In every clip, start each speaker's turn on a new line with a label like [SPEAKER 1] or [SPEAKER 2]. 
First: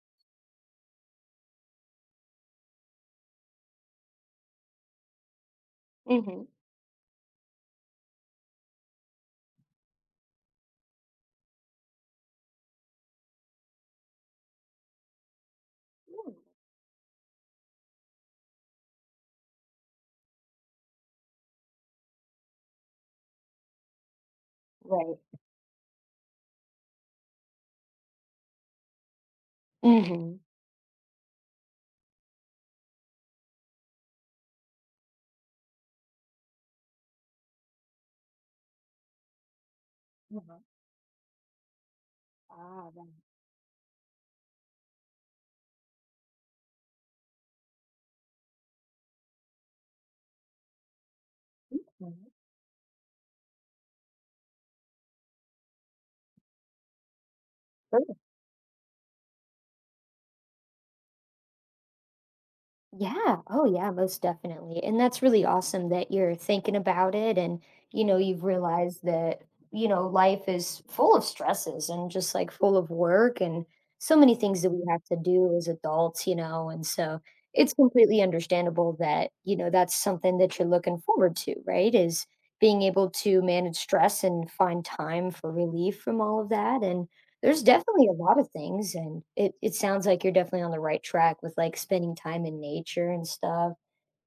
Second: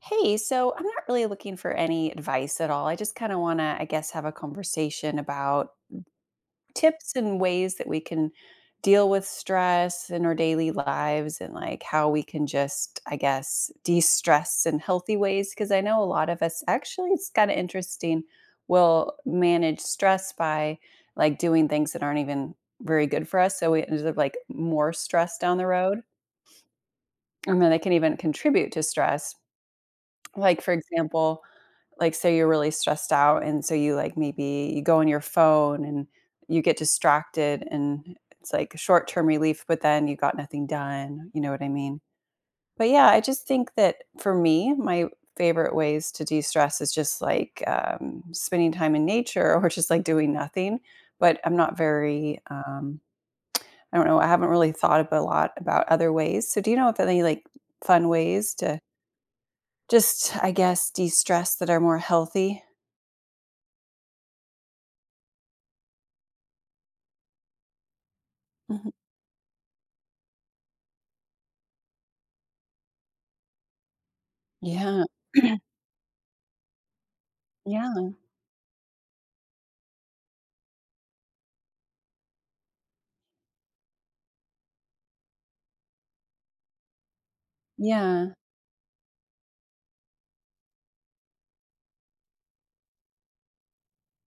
[SPEAKER 1] Hey, so I'm not really looking for any advice at all. I just kind of want to, I guess, have a conversation about
[SPEAKER 2] Mhm.
[SPEAKER 1] tips and ways that we can deal with stress in our daily lives and like how we can just, I guess, de stress in healthy ways. Cause I know a lot
[SPEAKER 2] Mm,
[SPEAKER 1] of us actually, it's kind of interesting, will manage stress by like doing things that aren't even very good for us. So we end up like more
[SPEAKER 2] right.
[SPEAKER 1] stress down the road. And then they can even contribute to stress.
[SPEAKER 2] Uh huh.
[SPEAKER 1] Like, for example, like, say you're really stressed out, and so you, like, maybe you go on your phone and you get distracted, and it's like short-term relief, but then you got nothing done, you know what I mean? But,
[SPEAKER 2] Ah,
[SPEAKER 1] yeah,
[SPEAKER 2] right.
[SPEAKER 1] I just think that for me, my favorite ways to de-stress is just, like, spending time in nature or just, like, doing nothing, but I'm not
[SPEAKER 2] Mhm.
[SPEAKER 1] very, I don't know, I haven't really thought ab a lot about other ways. So do you know of any, like, fun
[SPEAKER 2] Sure.
[SPEAKER 1] ways to just, I guess, de-stress that are more healthy?
[SPEAKER 2] Yeah. Oh, yeah, most definitely. And that's really awesome that you're thinking about it and, you know, you've
[SPEAKER 1] Mhm.
[SPEAKER 2] realized that, you know, life is full of stresses and just like full of work and so many things that we have
[SPEAKER 1] Yeah.
[SPEAKER 2] to do as adults, you know. And so it's
[SPEAKER 1] Yeah,
[SPEAKER 2] completely understandable that, you know, that's something that you're looking forward to, right? Is being able to manage stress and find time for relief from all of that. And there's definitely a
[SPEAKER 1] yeah,
[SPEAKER 2] lot of things, and it sounds like you're definitely on the right track with, like, spending time in nature and stuff,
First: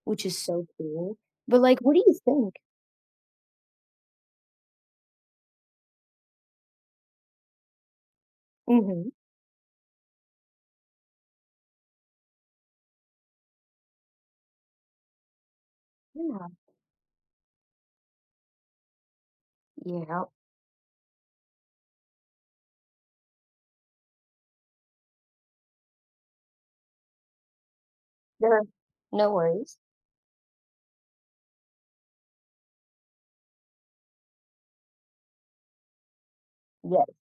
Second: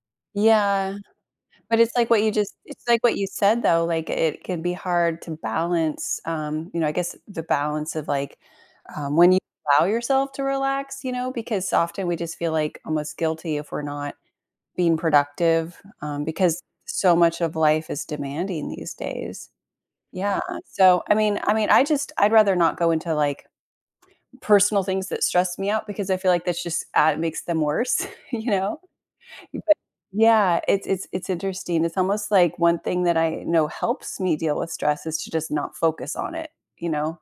[SPEAKER 2] which is so
[SPEAKER 1] yeah,
[SPEAKER 2] cool. But,
[SPEAKER 1] but
[SPEAKER 2] like, what
[SPEAKER 1] it's
[SPEAKER 2] do
[SPEAKER 1] like
[SPEAKER 2] you
[SPEAKER 1] what you
[SPEAKER 2] think?
[SPEAKER 1] said though, like, it can be hard to balance, you know, I guess the balance of, like,
[SPEAKER 2] Mhm.
[SPEAKER 1] when you allow yourself to relax, you know, because often we just feel, like, almost guilty if we're not being productive,
[SPEAKER 2] Yeah.
[SPEAKER 1] because so much of life is demanding these days.
[SPEAKER 2] Yeah.
[SPEAKER 1] Yeah, so, I just I'd rather not go into, like, personal things that stress me out because I feel like that's just, makes them worse, you
[SPEAKER 2] There are
[SPEAKER 1] know?
[SPEAKER 2] no
[SPEAKER 1] But
[SPEAKER 2] worries.
[SPEAKER 1] yeah, it's interesting. It's almost like one thing that I know helps me deal with stress is to just not focus on it, you
[SPEAKER 2] Yes.
[SPEAKER 1] know?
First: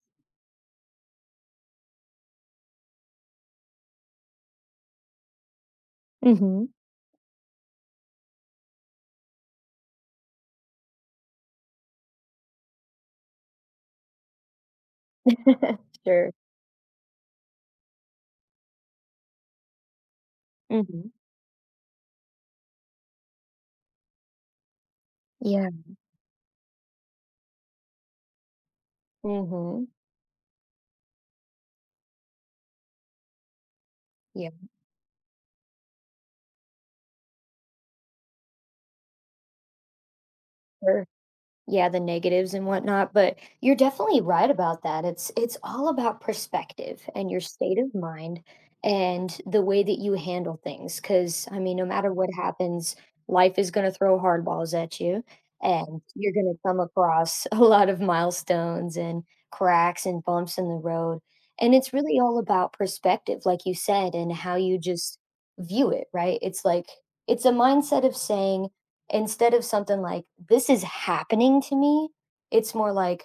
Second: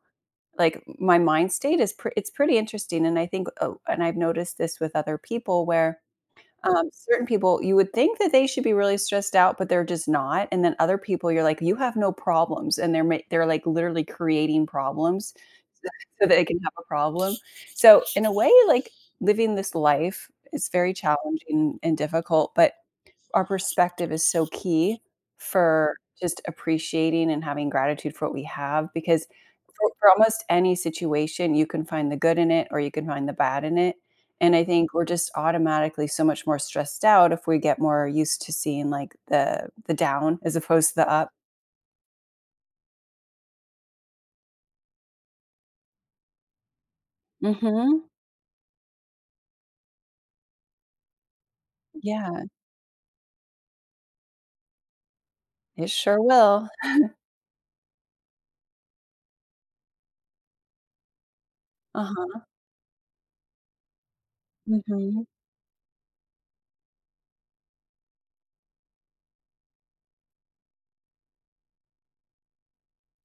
[SPEAKER 1] Like my mind state is it's pretty interesting and I think oh, and I've noticed this with other people where
[SPEAKER 2] Mhm.
[SPEAKER 1] certain people you would think that they should be really stressed out but they're just not and then other people you're like you have no problems and they're like literally creating problems so
[SPEAKER 2] Sure.
[SPEAKER 1] that they can have a problem. So in a way like living this life is very
[SPEAKER 2] Mhm.
[SPEAKER 1] challenging and difficult but our perspective is so key
[SPEAKER 2] Yeah.
[SPEAKER 1] for just appreciating and having gratitude for what we have because
[SPEAKER 2] Mhm.
[SPEAKER 1] for almost any situation, you can find the good in it or you can find the bad in it,
[SPEAKER 2] Yeah.
[SPEAKER 1] and I think we're just automatically so much more stressed out if we get more used to seeing, like, the down as opposed to
[SPEAKER 2] Sure.
[SPEAKER 1] the up.
[SPEAKER 2] Yeah, the negatives and whatnot, but you're definitely right about that. It's all about perspective and your state of
[SPEAKER 1] Mhm.
[SPEAKER 2] mind and the way that you handle things, because I mean, no matter what
[SPEAKER 1] Yeah.
[SPEAKER 2] happens, life is going to throw hardballs at you,
[SPEAKER 1] It
[SPEAKER 2] and
[SPEAKER 1] sure
[SPEAKER 2] you're going to
[SPEAKER 1] will.
[SPEAKER 2] come across a lot of milestones and cracks and bumps in the road, and it's really all
[SPEAKER 1] Uh-huh.
[SPEAKER 2] about perspective, like you said, and how you just
[SPEAKER 1] Mhm.
[SPEAKER 2] view it, right? It's like it's a mindset of saying, instead of something like, "This is happening to me," it's more like,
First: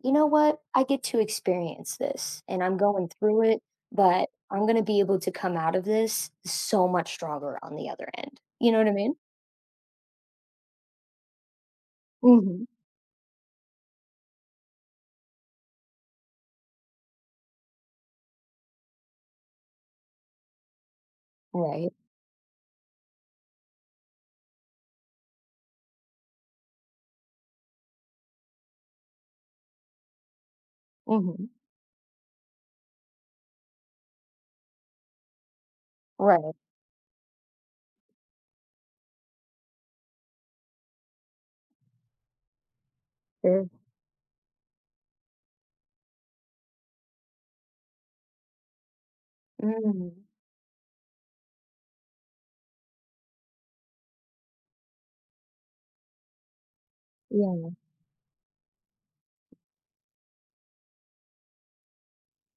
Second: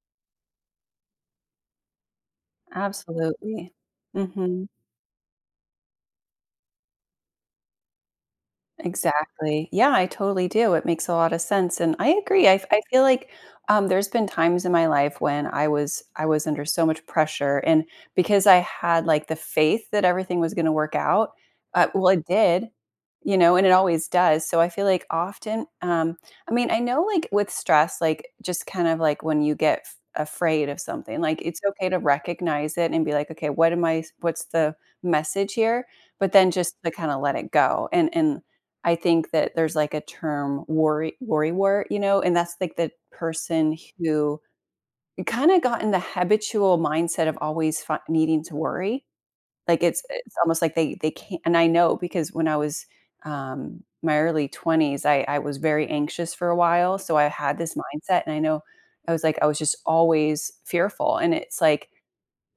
[SPEAKER 2] "You know what? I get to experience this and I'm going through it,
[SPEAKER 1] Absolutely.
[SPEAKER 2] but I'm
[SPEAKER 1] Mhm.
[SPEAKER 2] gonna be able to come out of this so much stronger on the other end." You know what I mean?
[SPEAKER 1] Exactly. Yeah, I totally do. It makes a lot of sense, and I agree.
[SPEAKER 2] Mhm.
[SPEAKER 1] I feel like, there's been times in my life when I was under so much pressure, and because I had, like, the faith that everything was gonna work out,
[SPEAKER 2] Right.
[SPEAKER 1] well, it did, you know, and it always does, so I feel like often, I mean, I know, like, with stress, like, just kind of like when you get f afraid of something, like,
[SPEAKER 2] Mhm.
[SPEAKER 1] it's okay to recognize it and be like, "Okay, what am I? What's the message here?" But then
[SPEAKER 2] Right.
[SPEAKER 1] just to kinda let it go, and I think that there's like a term worrywart, you know, and that's like the
[SPEAKER 2] Sure.
[SPEAKER 1] person who kind of got in the habitual mindset of always needing to worry. Like it's
[SPEAKER 2] Mhm.
[SPEAKER 1] it's almost like they can't. And I know because when I was my early 20s, I was very anxious for a while, so I had
[SPEAKER 2] Yeah.
[SPEAKER 1] this mindset, and I know I was just always fearful, and it's like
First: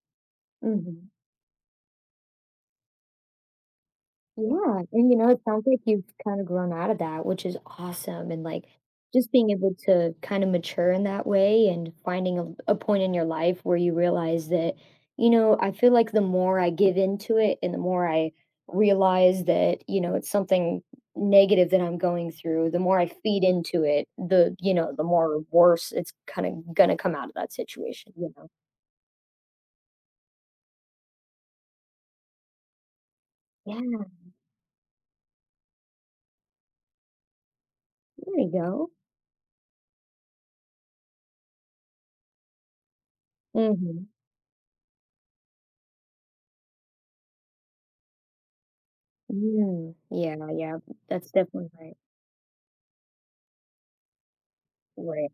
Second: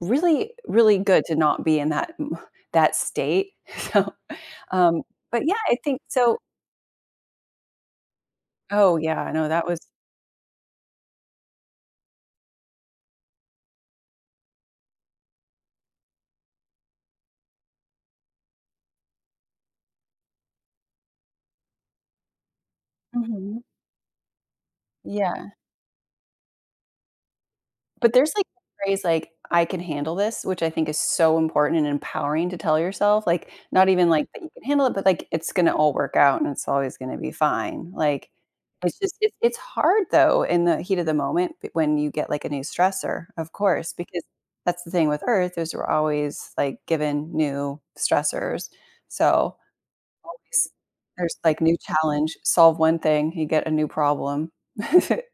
[SPEAKER 1] really
[SPEAKER 2] Mhm.
[SPEAKER 1] good to not be in that that state. So,
[SPEAKER 2] Yeah,
[SPEAKER 1] um,
[SPEAKER 2] and you know, it
[SPEAKER 1] but yeah,
[SPEAKER 2] sounds
[SPEAKER 1] I
[SPEAKER 2] like
[SPEAKER 1] think
[SPEAKER 2] you've
[SPEAKER 1] so.
[SPEAKER 2] kind of grown out of that, which is awesome. And like,
[SPEAKER 1] Oh,
[SPEAKER 2] just
[SPEAKER 1] yeah, no,
[SPEAKER 2] being
[SPEAKER 1] that
[SPEAKER 2] able
[SPEAKER 1] was.
[SPEAKER 2] to kind of mature in that way and finding a point in your life where you realize that, you know, I feel like the more I give into it and the more I realize that, you know, it's something negative that I'm going through, the more I feed
[SPEAKER 1] Mhm.
[SPEAKER 2] into it, the, you know, the more
[SPEAKER 1] Yeah,
[SPEAKER 2] worse it's kind of gonna come out of that situation,
[SPEAKER 1] but
[SPEAKER 2] you
[SPEAKER 1] there's, like,
[SPEAKER 2] know.
[SPEAKER 1] a phrase, like, "I can handle this," which I think is so important and empowering to tell yourself, like,
[SPEAKER 2] Yeah,
[SPEAKER 1] not even, like, that you can handle it, but, like, it's gonna all work out and it's always gonna be fine, like,
[SPEAKER 2] there you go.
[SPEAKER 1] it's just it's hard, though, in the heat of the moment b when you get, like, a new stressor, of course,
[SPEAKER 2] Mm-hmm.
[SPEAKER 1] because that's the thing with Earth is we're always, like, given new stressors, so
[SPEAKER 2] Yeah, yeah,
[SPEAKER 1] always
[SPEAKER 2] yeah, that's
[SPEAKER 1] there's, like,
[SPEAKER 2] definitely
[SPEAKER 1] new
[SPEAKER 2] right.
[SPEAKER 1] challenge, solve one thing, you get a new problem.
[SPEAKER 2] Right.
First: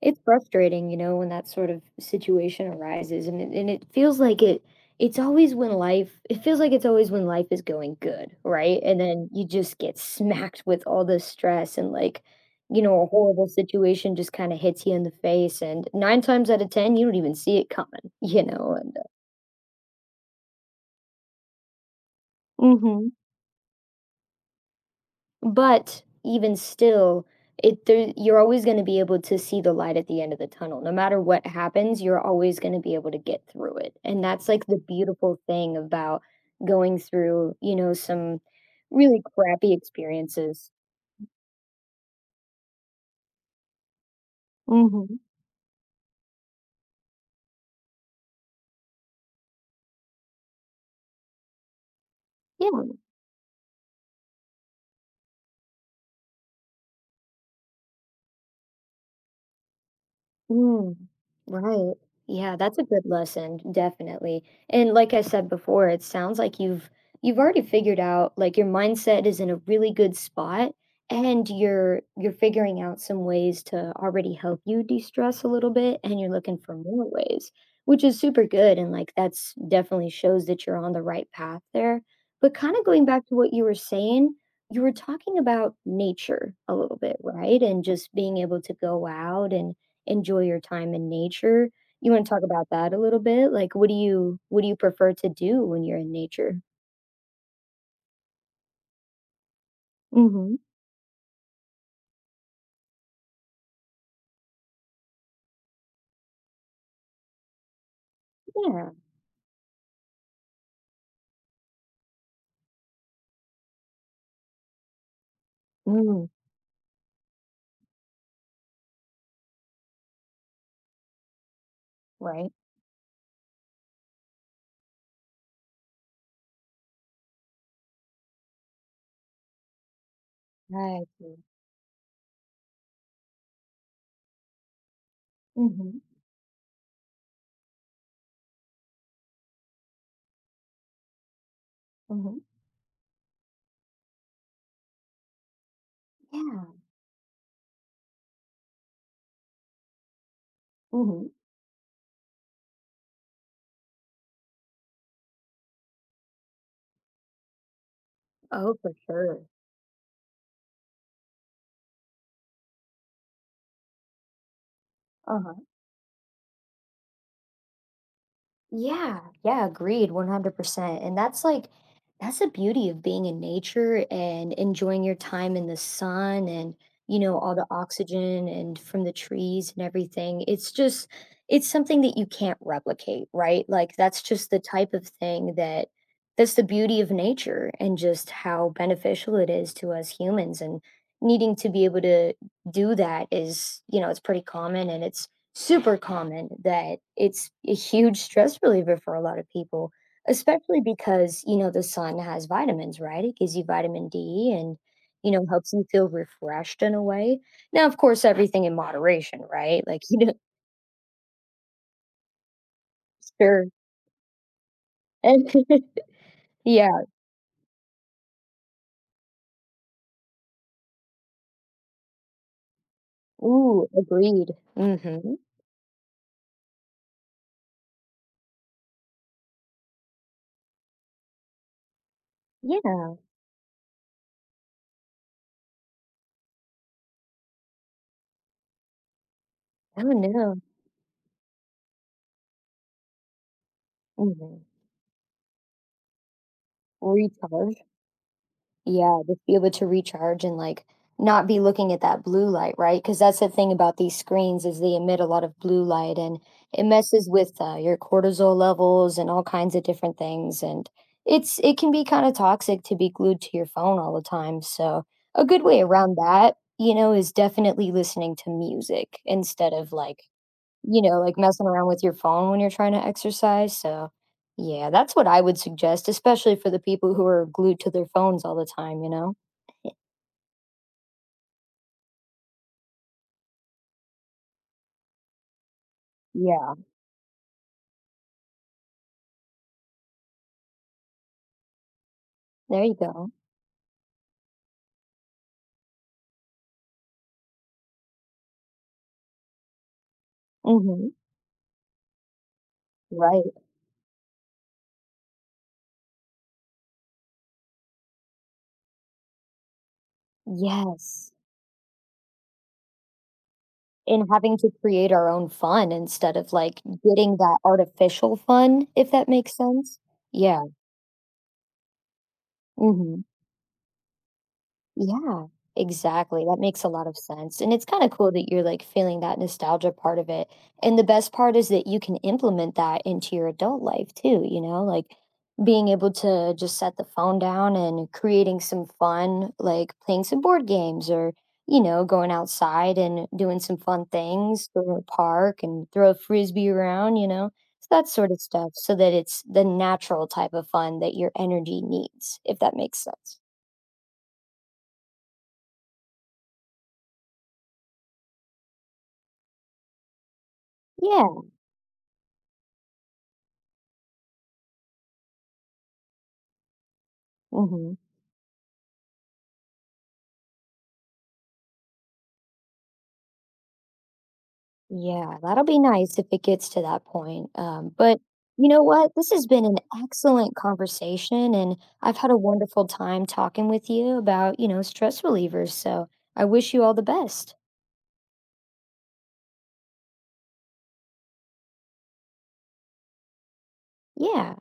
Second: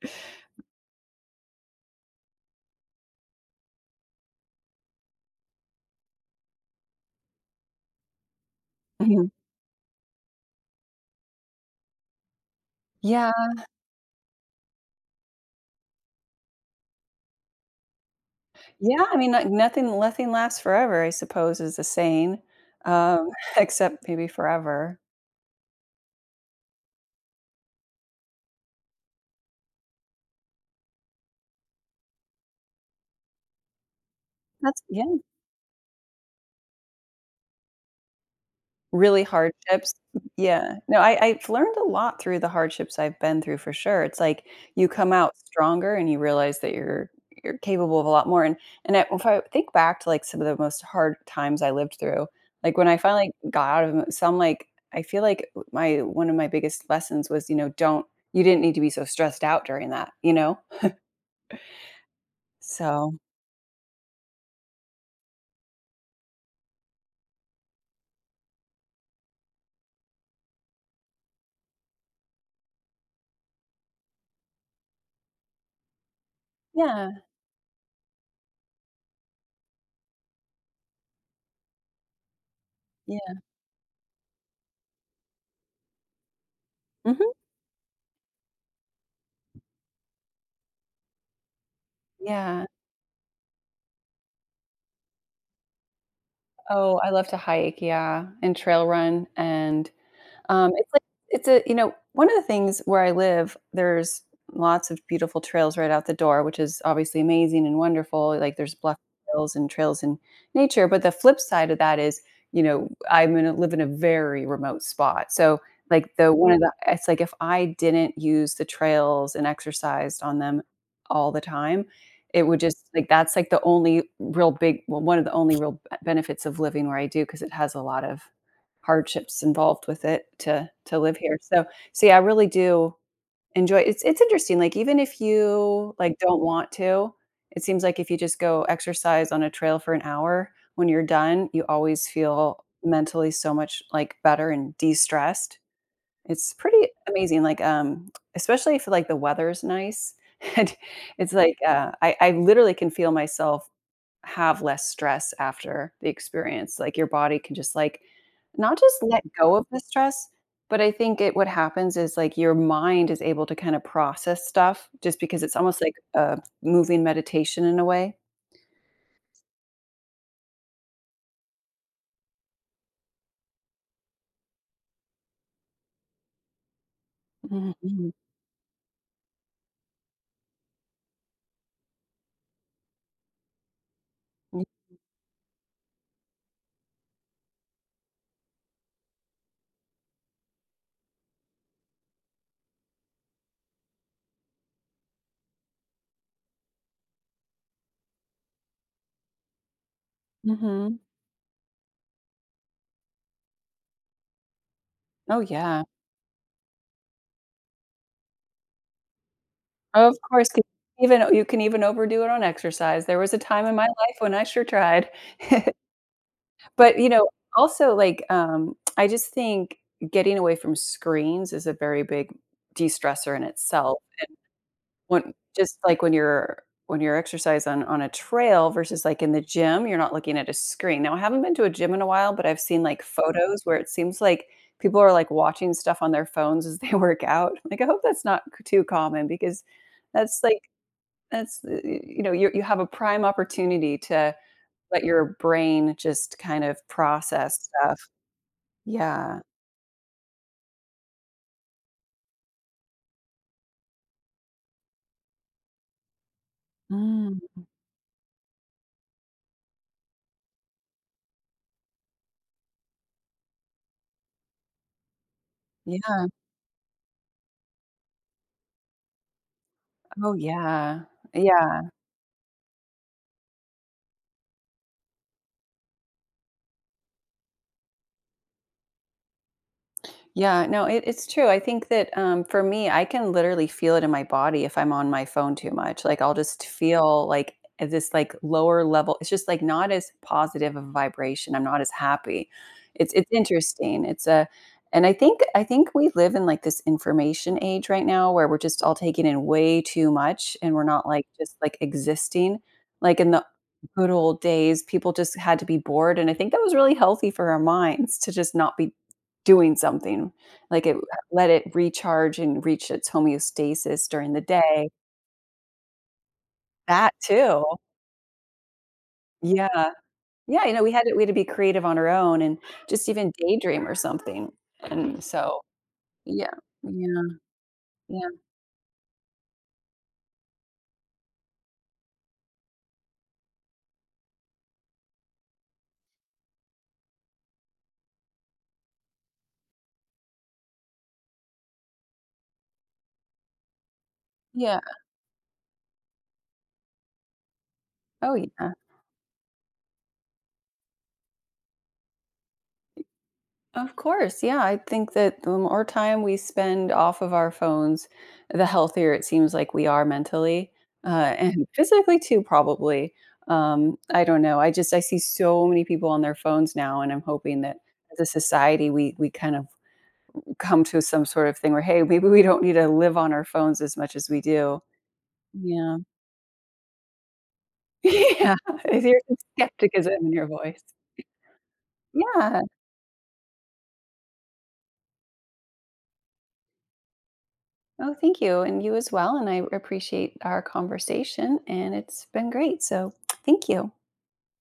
[SPEAKER 2] It's frustrating, you know, when that sort of situation arises, and it feels like it's always when life it feels like it's always when life is going good, right? And then
[SPEAKER 1] Mhm.
[SPEAKER 2] you just get smacked with all this stress and, like, you know, a
[SPEAKER 1] Yeah,
[SPEAKER 2] horrible situation just kind of hits you in the face, and 9 times out of 10 you don't even see it coming, you know, and
[SPEAKER 1] yeah, I mean, like, nothing lasts forever, I suppose, is the saying,
[SPEAKER 2] mhm.
[SPEAKER 1] um, except maybe forever.
[SPEAKER 2] But even still, it there you're always gonna be able to see the light at the end of the tunnel. No matter what happens, you're always gonna be able to get through it. And that's like the
[SPEAKER 1] That's yeah.
[SPEAKER 2] beautiful thing about going through, you know, some really
[SPEAKER 1] Really
[SPEAKER 2] crappy
[SPEAKER 1] hardships,
[SPEAKER 2] experiences.
[SPEAKER 1] yeah. No, I I've learned a lot through the hardships I've been through for sure. It's like you come
[SPEAKER 2] Mhm.
[SPEAKER 1] out stronger and you realize that you're capable of a lot more, and I if I think back to, like, some of the most hard times I lived through,
[SPEAKER 2] Yeah.
[SPEAKER 1] like, when I finally got out of 'em, some, like I feel like my one of my biggest lessons was, you know, don't you didn't need to be so stressed out during that, you know?
[SPEAKER 2] Mm, right. Yeah, that's a good
[SPEAKER 1] So
[SPEAKER 2] lesson, definitely. And like I said before, it sounds like you've already figured out, like, your mindset is in a really good spot, and you're figuring out some ways to already help you de-stress a little bit, and you're looking for more
[SPEAKER 1] yeah,
[SPEAKER 2] ways, which is super good, and like that's definitely shows that you're on the right path there. But kind of going back to
[SPEAKER 1] yeah.
[SPEAKER 2] what you were saying, you were talking about nature a little bit,
[SPEAKER 1] Mhm.
[SPEAKER 2] right? And just being able to go out and enjoy your time in nature. You wanna talk
[SPEAKER 1] Yeah.
[SPEAKER 2] about that a little bit? Like, what do you prefer to do when you're in nature?
[SPEAKER 1] Oh, I love to hike, yeah, and trail run and
[SPEAKER 2] Mhm,
[SPEAKER 1] It's like it's a you know, one of the things where I live, there's lots of beautiful trails right out the door, which is obviously amazing and wonderful, like, there's
[SPEAKER 2] yeah.
[SPEAKER 1] bluff trails and trails in nature, but the flip side of that is, you know, I'm gonna live in a very remote spot, so, like,
[SPEAKER 2] Mm,
[SPEAKER 1] the one of the it's like if I didn't use the trails and exercised on them all the time, it
[SPEAKER 2] right.
[SPEAKER 1] would just like, that's, like, the only real big well, one of the only real b benefits of living where I do because it has a lot of hardships involved with it to
[SPEAKER 2] I
[SPEAKER 1] live
[SPEAKER 2] see.
[SPEAKER 1] here. So so yeah, I really do enjoy. It's interesting, like, even if you,
[SPEAKER 2] Mhm,
[SPEAKER 1] like, don't want to, it seems like if you just go exercise on a trail for an hour, when you're done, you always
[SPEAKER 2] mhm.
[SPEAKER 1] feel mentally so much, like, better and de-stressed. It's
[SPEAKER 2] Yeah.
[SPEAKER 1] pretty amazing, like, especially if, like, the weather's nice, and
[SPEAKER 2] Mhm.
[SPEAKER 1] it's like, I literally can feel myself have less stress after the experience, like, your body can just, like,
[SPEAKER 2] Oh,
[SPEAKER 1] not
[SPEAKER 2] for
[SPEAKER 1] just let
[SPEAKER 2] sure.
[SPEAKER 1] go of the stress, but I think it what happens is, like, your mind is able to kind of process stuff just because
[SPEAKER 2] Uh-huh.
[SPEAKER 1] it's almost like a moving meditation in a way.
[SPEAKER 2] Yeah, yeah, agreed 100%. And that's like that's the beauty of being in nature and enjoying your time in the sun, and you know, all the
[SPEAKER 1] Mhm, mhm,
[SPEAKER 2] oxygen and from the trees and everything. It's just it's something that you can't replicate, right? Like, that's just the
[SPEAKER 1] mm,
[SPEAKER 2] type of thing that that's the beauty of nature and just how beneficial it is to us humans, and needing to be able to do that is, you know, it's pretty common, and it's super common that it's a huge stress reliever for a lot of people, especially
[SPEAKER 1] mhm.
[SPEAKER 2] because, you know, the sun has vitamins, right? It gives you vitamin D and, you
[SPEAKER 1] Oh,
[SPEAKER 2] know, helps you
[SPEAKER 1] yeah.
[SPEAKER 2] feel refreshed in a way. Now, of course, everything in moderation, right? Like,
[SPEAKER 1] Of
[SPEAKER 2] you know,
[SPEAKER 1] course, 'cause even you can even overdo it on exercise. There was a
[SPEAKER 2] sure.
[SPEAKER 1] time in my life when I sure tried. But,
[SPEAKER 2] Yeah.
[SPEAKER 1] you know, also, like, I just think getting away from screens is a very big de-stressor in
[SPEAKER 2] Ooh,
[SPEAKER 1] itself.
[SPEAKER 2] agreed.
[SPEAKER 1] When
[SPEAKER 2] Mm-hmm.
[SPEAKER 1] just like when you're exercise on a trail versus, like, in the gym, you're not looking at a screen. Now, I haven't been to a gym in a while, but I've
[SPEAKER 2] Yeah.
[SPEAKER 1] seen, like,
[SPEAKER 2] Oh,
[SPEAKER 1] photos where it seems like people are, like, watching stuff on their phones as they work out. Like, I hope that's not c too common because that's,
[SPEAKER 2] no.
[SPEAKER 1] like that's, y you know, you have a prime opportunity to
[SPEAKER 2] Mm-hmm.
[SPEAKER 1] let your brain just kind of process
[SPEAKER 2] Recharge.
[SPEAKER 1] stuff.
[SPEAKER 2] Yeah,
[SPEAKER 1] Yeah.
[SPEAKER 2] just be able to recharge and, like, not be looking at that blue light, right? Because that's the thing about these screens is they emit a lot of blue light, and it messes
[SPEAKER 1] Mm,
[SPEAKER 2] with, your cortisol levels and all kinds of different things, and it's it can be kinda toxic to be glued to your phone all the time, so a good way around
[SPEAKER 1] yeah.
[SPEAKER 2] that, you know, is definitely listening to music instead of, like,
[SPEAKER 1] Oh, yeah.
[SPEAKER 2] you know, like messing
[SPEAKER 1] Yeah.
[SPEAKER 2] around with your phone when you're trying to exercise, so yeah, that's what I would suggest, especially for the people who are glued to their phones all the time, you know?
[SPEAKER 1] Yeah, no, it's true. I think that for me, I can literally feel it in my body if I'm on my phone too much. Like I'll just
[SPEAKER 2] Yeah,
[SPEAKER 1] feel like this like lower level. It's just like not as positive of a vibration. I'm not as happy.
[SPEAKER 2] there you
[SPEAKER 1] It's
[SPEAKER 2] go.
[SPEAKER 1] it's interesting. It's a and I think we live in like this information age right now where we're just all taking in way too much and we're not
[SPEAKER 2] Mhm.
[SPEAKER 1] like just like existing. Like in the
[SPEAKER 2] Right.
[SPEAKER 1] good old days, people just had to be bored. And I think that was really healthy for our minds to just not be doing something, like, it
[SPEAKER 2] Yes,
[SPEAKER 1] let it recharge and reach its homeostasis
[SPEAKER 2] and
[SPEAKER 1] during the
[SPEAKER 2] having to
[SPEAKER 1] day.
[SPEAKER 2] create our own fun instead of, like,
[SPEAKER 1] That
[SPEAKER 2] getting that
[SPEAKER 1] too.
[SPEAKER 2] artificial fun, if that makes
[SPEAKER 1] Yeah.
[SPEAKER 2] sense. Yeah,
[SPEAKER 1] Yeah, you know, we had to be creative on our own and just
[SPEAKER 2] mhm.
[SPEAKER 1] even daydream or something, and
[SPEAKER 2] Yeah,
[SPEAKER 1] so
[SPEAKER 2] exactly.
[SPEAKER 1] yeah.
[SPEAKER 2] That makes a lot of
[SPEAKER 1] Yeah,
[SPEAKER 2] sense. And it's kind of
[SPEAKER 1] yeah,
[SPEAKER 2] cool that you're like feeling that nostalgia part of it. And the best part is that you can implement that into your adult life too, you know, like being able to just set the phone down and creating some fun, like playing some board games or, you know, going outside and doing some fun things,
[SPEAKER 1] yeah.
[SPEAKER 2] go to a park and throw a frisbee around, you know, so that sort
[SPEAKER 1] Oh,
[SPEAKER 2] of stuff,
[SPEAKER 1] yeah.
[SPEAKER 2] so that it's the natural type of fun that your energy needs, if that makes sense.
[SPEAKER 1] Of course. Yeah. I think that the more time we spend off of our phones, the healthier it seems like we are mentally,
[SPEAKER 2] Yeah.
[SPEAKER 1] and physically too, probably. I don't know. I see so many people on their phones now, and I'm hoping that
[SPEAKER 2] Hmm.
[SPEAKER 1] as a society, we kind of come to some sort of thing where, hey, maybe we don't need to live on our phones as much as we do.
[SPEAKER 2] Yeah, that'll be
[SPEAKER 1] Yeah.
[SPEAKER 2] nice if it gets to that point. But
[SPEAKER 1] Yeah.
[SPEAKER 2] you know
[SPEAKER 1] I
[SPEAKER 2] what?
[SPEAKER 1] hear
[SPEAKER 2] This
[SPEAKER 1] some
[SPEAKER 2] has been an
[SPEAKER 1] skepticism in your
[SPEAKER 2] excellent
[SPEAKER 1] voice.
[SPEAKER 2] conversation, and I've had a
[SPEAKER 1] Yeah.
[SPEAKER 2] wonderful time talking with you about, you know, stress relievers. So I wish you all the best.
[SPEAKER 1] Oh, thank you. And you as well. And I appreciate our conversation. And it's been great. So thank you.
[SPEAKER 2] Yeah.